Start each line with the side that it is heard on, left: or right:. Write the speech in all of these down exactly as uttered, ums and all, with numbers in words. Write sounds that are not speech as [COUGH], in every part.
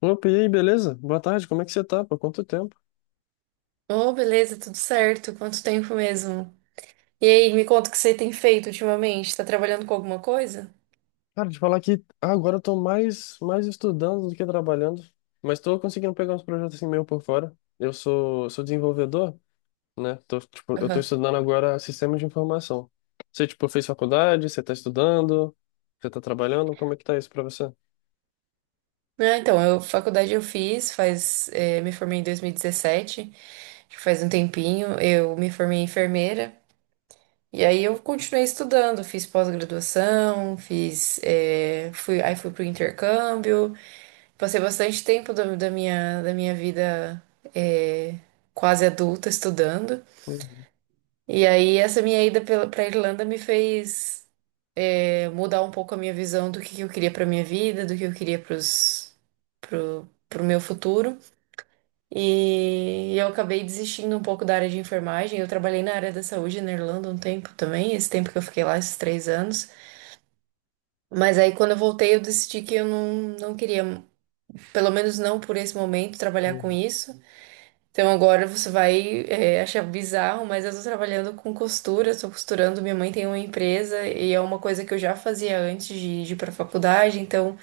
left: Opa, e aí, beleza? Boa tarde, como é que você tá? Por quanto tempo?
right: Oh, beleza, tudo certo. Quanto tempo mesmo? E aí, me conta o que você tem feito ultimamente. Tá trabalhando com alguma coisa?
left: Cara, de falar que agora eu tô mais, mais estudando do que trabalhando, mas tô conseguindo pegar uns projetos assim meio por fora. Eu sou, sou desenvolvedor, né? Tô, tipo, eu tô
right: Aham.
left: estudando agora sistemas de informação. Você, tipo, fez faculdade, você tá estudando, você tá trabalhando, como é que tá isso pra você?
right: Ah, então, eu, faculdade eu fiz, faz, eh, me formei em dois mil e dezessete, acho que faz um tempinho. Eu me formei em enfermeira. E aí eu continuei estudando, fiz pós-graduação, fiz, eh, fui, aí fui pro intercâmbio. Passei bastante tempo da, da minha, da minha vida, eh, quase adulta estudando.
left: Uhum,
right: E aí, essa minha ida pela- pra Irlanda me fez é, mudar um pouco a minha visão do que que eu queria pra minha vida, do que eu queria pros, pro, pro meu futuro. E eu acabei desistindo um pouco da área de enfermagem. Eu trabalhei na área da saúde na Irlanda um tempo também, esse tempo que eu fiquei lá, esses três anos. Mas aí, quando eu voltei, eu decidi que eu não, não queria, pelo menos não por esse momento, trabalhar com
left: uhum,
right: isso. Então agora você vai é, achar bizarro, mas eu tô trabalhando com costura, tô costurando, minha mãe tem uma empresa e é uma coisa que eu já fazia antes de, de ir pra faculdade, então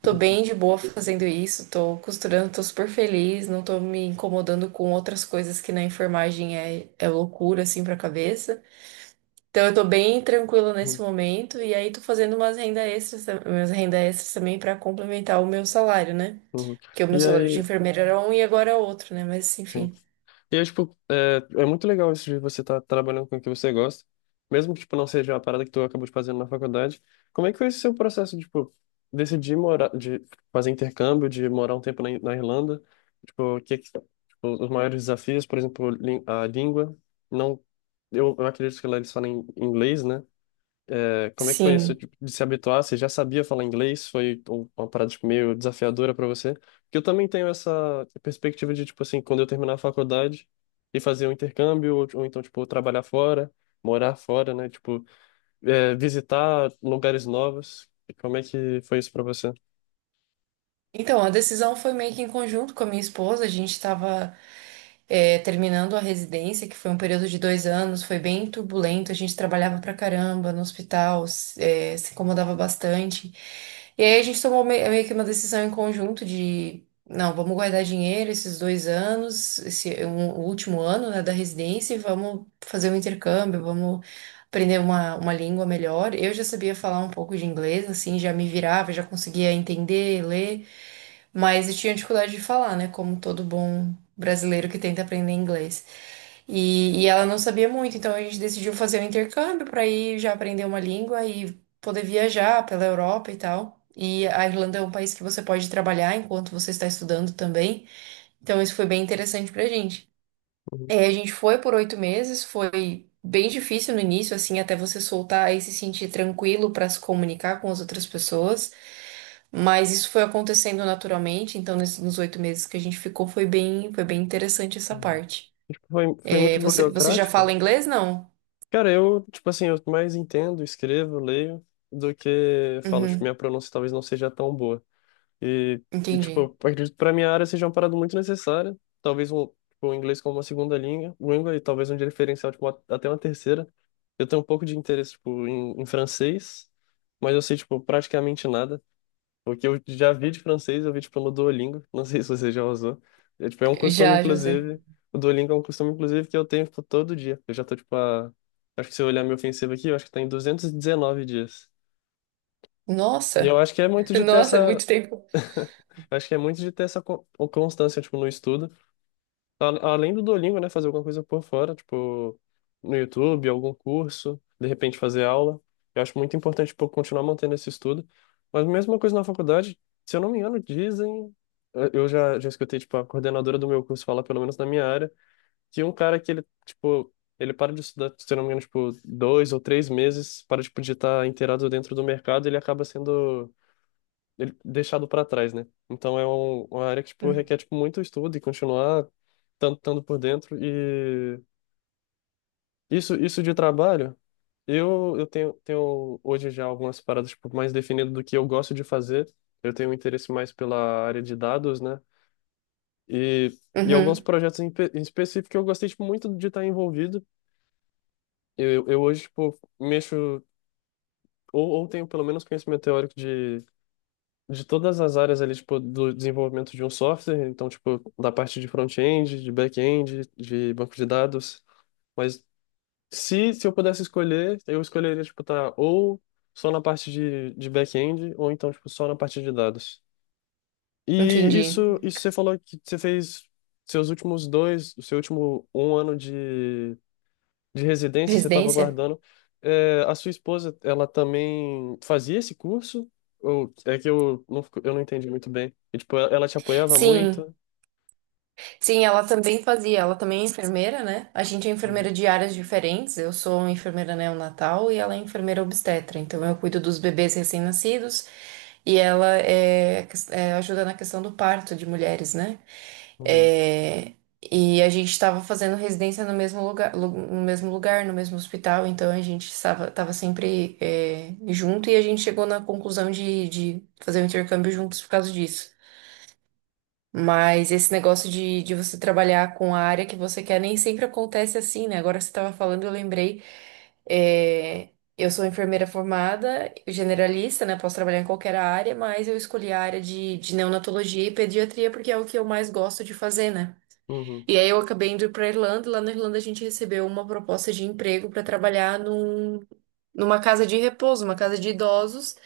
right: tô bem de boa fazendo isso, tô costurando, tô super feliz, não tô me incomodando com outras coisas que na enfermagem é, é loucura assim pra cabeça. Então eu tô bem tranquila nesse
left: uhum,
right: momento e aí tô fazendo umas renda extras, umas renda extras também pra complementar o meu salário, né?
left: uhum.
right: Porque o meu
left: E
right: salário de
left: aí,
right: enfermeira era um e agora é outro, né? Mas
left: sim.
right: enfim.
left: E é, tipo, é, é muito legal isso de você estar trabalhando com o que você gosta, mesmo que, tipo, não seja a parada que tu acabou de fazer na faculdade. Como é que foi esse seu processo, de, tipo, decidir morar, de fazer intercâmbio, de morar um tempo na, Ir- na Irlanda? Tipo, o que, que- tipo, os maiores desafios, por exemplo, lin- a língua. Não, eu, eu acredito que lá eles falam inglês, né? É, como é que foi isso,
right: Sim.
left: tipo, de se habituar? Você já sabia falar inglês? Foi um- uma parada, tipo, meio desafiadora para você? Porque eu também tenho essa perspectiva de, tipo assim, quando eu terminar a faculdade e fazer um intercâmbio, ou, ou então, tipo, trabalhar fora, morar fora, né? Tipo, é, visitar lugares novos. E como é que foi isso para você?
right: Então, a decisão foi meio que em conjunto com a minha esposa. A gente estava terminando a residência, que foi um período de dois anos, foi bem turbulento. A gente trabalhava pra caramba no hospital, s- é, se incomodava bastante. E aí a gente tomou me- meio que uma decisão em conjunto de, não, vamos guardar dinheiro esses dois anos, esse um- o último ano, né, da residência, e vamos fazer um intercâmbio, vamos aprender uma, uma língua melhor. Eu já sabia falar um pouco de inglês, assim, já me virava, já conseguia entender, ler, mas eu tinha dificuldade de falar, né? Como todo bom brasileiro que tenta aprender inglês. E, e ela não sabia muito, então a gente decidiu fazer um intercâmbio para ir já aprender uma língua e poder viajar pela Europa e tal. E a Irlanda é um país que você pode trabalhar enquanto você está estudando também. Então isso foi bem interessante pra gente.
left: Uhum.
right: É, a gente foi por oito meses, foi bem difícil no início, assim, até você soltar e se sentir tranquilo para se comunicar com as outras pessoas. Mas isso foi acontecendo naturalmente, então nesses- nos oito meses que a gente ficou foi bem, foi bem interessante essa
left: Uhum.
right: parte.
left: Tipo, foi, foi
right: É,
left: muito
right: você, você já
left: burocrático?
right: fala inglês, não?
left: Cara, eu, tipo assim, eu mais entendo, escrevo, leio, do que falo. Tipo,
right: Uhum,
left: minha pronúncia talvez não seja tão boa. E, e, tipo, eu
right: entendi.
left: acredito que pra minha área seja uma parada muito necessária. Talvez um, tipo, o inglês como uma segunda língua, língua e talvez um diferencial, tipo, uma- até uma terceira. Eu tenho um pouco de interesse, tipo, em, em francês, mas eu sei, tipo, praticamente nada. O que eu já vi de francês, eu vi, tipo, no Duolingo. Não sei [LAUGHS] se você já usou. É, tipo, é um costume,
right: Já, José.
left: inclusive. O Duolingo é um costume, inclusive, que eu tenho, tipo, todo dia. Eu já tô, tipo, a. Acho que se eu olhar meu ofensivo aqui, eu acho que tá em duzentos e dezenove dias. E eu
right: Nossa,
left: acho que é muito
right: [LAUGHS]
left: de ter
right: nossa,
left: essa.
right: muito tempo.
left: Eu acho que é muito de ter essa co- o- constância, tipo, no estudo. A- Além do Duolingo, né? Fazer alguma coisa por fora, tipo, no YouTube, algum curso, de repente fazer aula. Eu acho muito importante, tipo, continuar mantendo esse estudo. Mas a mesma coisa na faculdade, se eu não me engano, dizem. Eu eu já, já escutei, tipo, a coordenadora do meu curso falar, pelo menos na minha área, que um cara que ele, tipo, ele para de estudar, se eu não me engano, tipo, dois ou três meses, para, tipo, de estar inteirado dentro do mercado, ele acaba sendo ele- deixado para trás, né? Então é um- uma área que tipo requer tipo muito estudo e continuar tanto tanto por dentro e isso isso de trabalho, eu eu tenho tenho hoje já algumas paradas tipo mais definidas do que eu gosto de fazer. Eu tenho um interesse mais pela área de dados, né? E e alguns
right: Uhum,
left: projetos em, pe- em específico que eu gostei tipo, muito de estar envolvido. Eu, eu hoje tipo mexo ou, ou tenho pelo menos conhecimento teórico de todas as áreas ali, tipo, do desenvolvimento de um software, então, tipo, da parte de front-end, de back-end, de banco de dados. Mas se, se eu pudesse escolher, eu escolheria, tipo, tá ou só na parte de, de back-end, ou então, tipo, só na parte de dados. E
right: entendi.
left: isso, isso você falou que você fez seus últimos dois, o seu último um ano de de residência, você estava
right: Residência?
left: guardando. É, a sua esposa, ela também fazia esse curso? Ou é que eu não, fico- eu não entendi muito bem. E, tipo, ela ela te apoiava
right: Sim.
left: muito?
right: Sim, ela também fazia, ela também é enfermeira, né? A gente é
left: Uhum,
right: enfermeira de áreas diferentes, eu sou enfermeira neonatal e ela é enfermeira obstetra, então eu cuido dos bebês recém-nascidos e ela é, é, ajuda na questão do parto de mulheres, né?
left: uhum,
right: É, e a gente estava fazendo residência no mesmo lugar, lu- no mesmo lugar, no mesmo hospital, então a gente estava tava sempre é, junto e a gente chegou na conclusão de, de fazer o intercâmbio juntos por causa disso. Mas esse negócio de, de você trabalhar com a área que você quer nem sempre acontece assim, né? Agora você estava falando, eu lembrei. é, eu sou enfermeira formada, generalista, né? Posso trabalhar em qualquer área, mas eu escolhi a área de, de neonatologia e pediatria porque é o que eu mais gosto de fazer, né?
left: uhum,
right: E aí eu acabei indo para Irlanda. E lá na Irlanda a gente recebeu uma proposta de emprego para trabalhar num, numa casa de repouso, uma casa de idosos.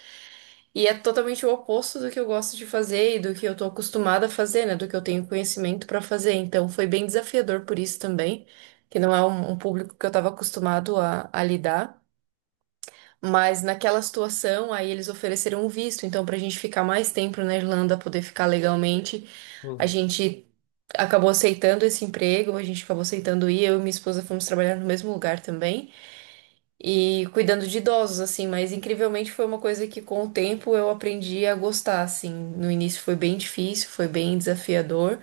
right: E é totalmente o oposto do que eu gosto de fazer e do que eu tô acostumada a fazer, né? Do que eu tenho conhecimento pra fazer. Então foi bem desafiador por isso também, que não é um, um público que eu tava acostumado a, a lidar. Mas naquela situação, aí eles ofereceram um visto. Então, pra gente ficar mais tempo na Irlanda, poder ficar legalmente, a
left: uhum,
right: gente acabou aceitando esse emprego, a gente acabou aceitando ir. Eu e minha esposa fomos trabalhar no mesmo lugar também e cuidando de idosos, assim, mas incrivelmente foi uma coisa que com o tempo eu aprendi a gostar, assim. No início foi bem difícil, foi bem desafiador,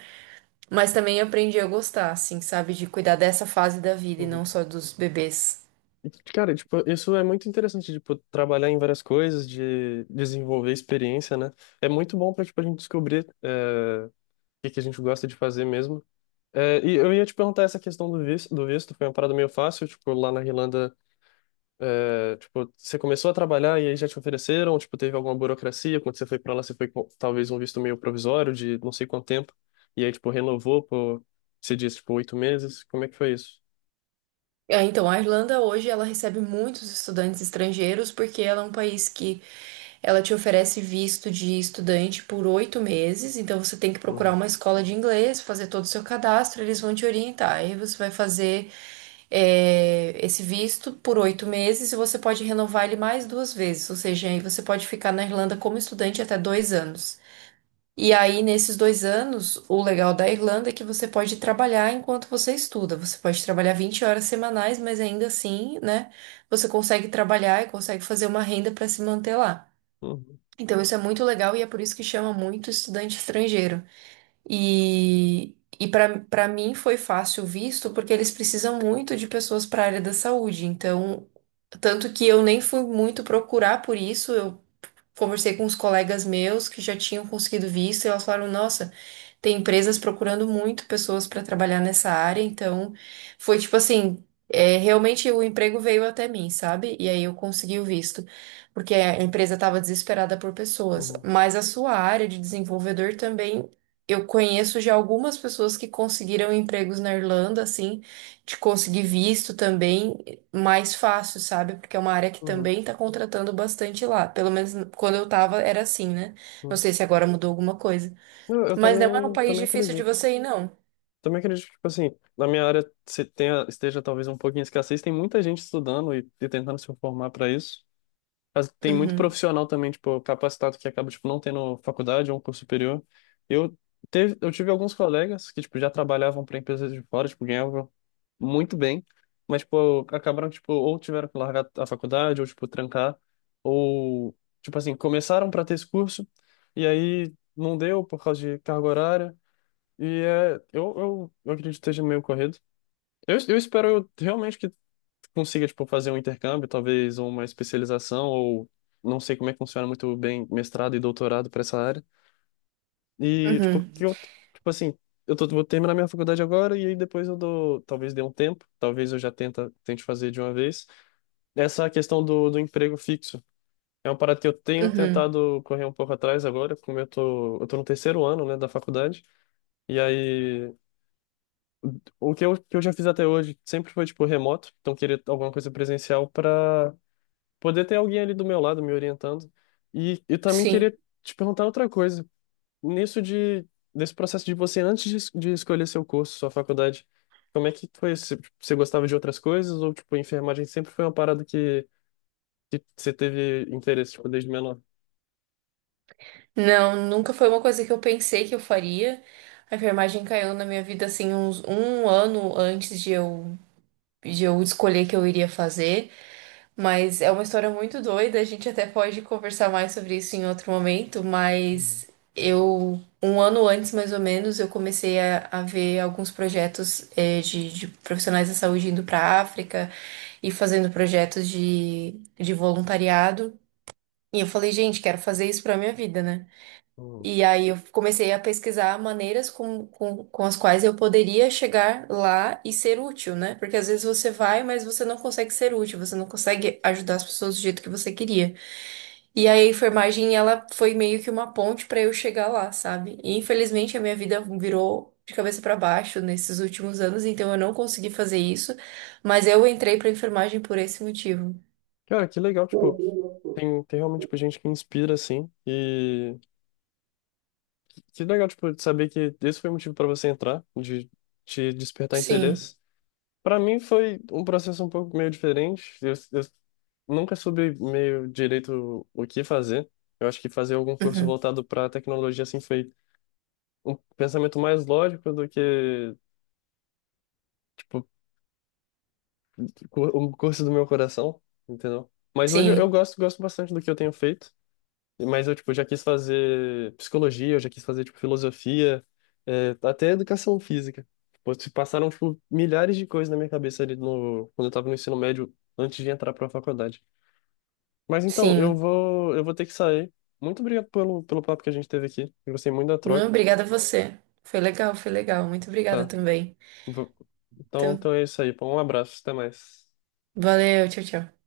right: mas também aprendi a gostar, assim, sabe, de cuidar dessa fase da vida e
left: uhum.
right: não só dos bebês.
left: E, cara, tipo, isso é muito interessante, tipo, trabalhar em várias coisas, de desenvolver experiência, né? É muito bom para, tipo, a gente descobrir, é, o que que a gente gosta de fazer mesmo. É, e eu ia te perguntar essa questão do visto, do visto, foi uma parada meio fácil, tipo, lá na Irlanda, é, tipo, você começou a trabalhar e aí já te ofereceram, tipo, teve alguma burocracia, quando você foi pra lá, você foi com talvez um visto meio provisório de não sei quanto tempo, e aí, tipo, renovou por, você disse, tipo, oito meses, como é que foi isso?
right: É, então, a Irlanda hoje ela recebe muitos estudantes estrangeiros porque ela é um país que ela te oferece visto de estudante por oito meses, então você tem que procurar
left: Uhum,
right: uma escola de inglês, fazer todo o seu cadastro, eles vão te orientar. Aí você vai fazer é, esse visto por oito meses e você pode renovar ele mais duas vezes, ou seja, aí você pode ficar na Irlanda como estudante até dois anos. E aí, nesses dois anos, o legal da Irlanda é que você pode trabalhar enquanto você estuda. Você pode trabalhar vinte horas semanais, mas ainda assim, né, você consegue trabalhar e consegue fazer uma renda para se manter lá.
left: uhum,
right: Então, isso é muito legal e é por isso que chama muito estudante estrangeiro. E, e para para mim foi fácil o visto, porque eles precisam muito de pessoas para a área da saúde. Então, tanto que eu nem fui muito procurar por isso, eu conversei com os colegas meus que já tinham conseguido visto e elas falaram, nossa. Tem empresas procurando muito pessoas para trabalhar nessa área, então foi tipo assim, é, realmente o emprego veio até mim, sabe? E aí eu consegui o visto, porque a empresa estava desesperada por pessoas.
left: uhum,
right: Mas a sua área de desenvolvedor também, eu conheço já algumas pessoas que conseguiram empregos na Irlanda, assim, de conseguir visto também mais fácil, sabe? Porque é uma área que
left: uhum,
right: também está contratando bastante lá. Pelo menos quando eu tava era assim, né? Não
left: uhum.
right: sei se agora mudou alguma coisa.
left: Não, eu
right: Mas não é um
left: também,
right: país
left: também
right: difícil de
left: acredito.
right: você ir, não.
left: Também acredito que, tipo assim, na minha área se tenha, esteja talvez um pouquinho escassez, tem muita gente estudando e, e tentando se formar para isso. Mas tem muito
right: Uhum,
left: profissional também, tipo, capacitado que acaba, tipo, não tendo faculdade ou um curso superior. Eu, teve, eu tive alguns colegas que, tipo, já trabalhavam para empresas de fora, tipo, ganhavam muito bem, mas, tipo, acabaram, tipo, ou tiveram que largar a faculdade, ou, tipo, trancar, ou, tipo assim, começaram para ter esse curso, e aí não deu por causa de carga horária, e é, eu, eu, eu acredito que esteja meio corrido. Eu, eu espero eu realmente que consiga, tipo, fazer um intercâmbio, talvez ou uma especialização, ou não sei como é que funciona muito bem mestrado e doutorado para essa área. E, tipo,
right: uhum,
left: que eu, tipo assim, eu tô, vou terminar minha faculdade agora e aí depois eu dou, talvez dê um tempo, talvez eu já tenta, tente fazer de uma vez. Essa questão do, do emprego fixo. É uma parada que eu tenho
right: uhum,
left: tentado correr um pouco atrás agora, como eu tô, eu tô no terceiro ano, né, da faculdade. E aí. O que eu, que eu já fiz até hoje sempre foi, tipo, remoto, então queria alguma coisa presencial para poder ter alguém ali do meu lado me orientando. E eu também
right: sim.
left: queria te perguntar outra coisa. Nisso de, desse processo de você, antes de, es- de escolher seu curso, sua faculdade, como é que foi? Você, você gostava de outras coisas ou, tipo, enfermagem sempre foi uma parada que, que você teve interesse, tipo, desde menor?
right: Não, nunca foi uma coisa que eu pensei que eu faria. A enfermagem caiu na minha vida assim uns um ano antes de eu, de eu escolher que eu iria fazer. Mas é uma história muito doida. A gente até pode conversar mais sobre isso em outro momento. Mas eu, um ano antes mais ou menos, eu comecei a, a ver alguns projetos eh, de, de profissionais da saúde indo para África. E fazendo projetos de, de voluntariado. E eu falei, gente, quero fazer isso pra minha vida, né?
left: Uhum.
right: E aí eu comecei a pesquisar maneiras com, com, com as quais eu poderia chegar lá e ser útil, né? Porque às vezes você vai, mas você não consegue ser útil, você não consegue ajudar as pessoas do jeito que você queria. E aí a enfermagem, ela foi meio que uma ponte para eu chegar lá, sabe? E infelizmente a minha vida virou de cabeça para baixo nesses últimos anos, então eu não consegui fazer isso, mas eu entrei para enfermagem por esse motivo.
left: Cara, que legal, tipo, tem, tem realmente, tipo, gente que inspira, assim. Que legal, tipo, saber que esse foi o motivo para você entrar, de te despertar
right: Sim.
left: interesse. Para mim foi um processo um pouco meio diferente. Eu, eu nunca soube meio direito o que fazer. Eu acho que fazer algum curso
right: Uhum.
left: voltado para tecnologia assim foi um pensamento mais lógico do que tipo cu- um curso do meu coração, entendeu? Mas hoje eu
right: Sim,
left: gosto gosto bastante do que eu tenho feito. Mas eu, tipo, já quis fazer psicologia, eu já quis fazer, tipo, filosofia, é, até educação física. Pô, se passaram, tipo, milhares de coisas na minha cabeça ali no, quando eu tava no ensino médio, antes de entrar pra faculdade. Mas então, eu
right: sim.
left: vou, eu vou ter que sair. Muito obrigado pelo, pelo papo que a gente teve aqui. Eu gostei muito da
right: Não,
left: troca.
right: obrigada a você. Foi legal, foi legal. Muito obrigada
left: Tá.
right: também.
left: Vou- Então,
right: Então,
left: então é isso aí, pô. Um abraço, até mais.
right: valeu, tchau, tchau.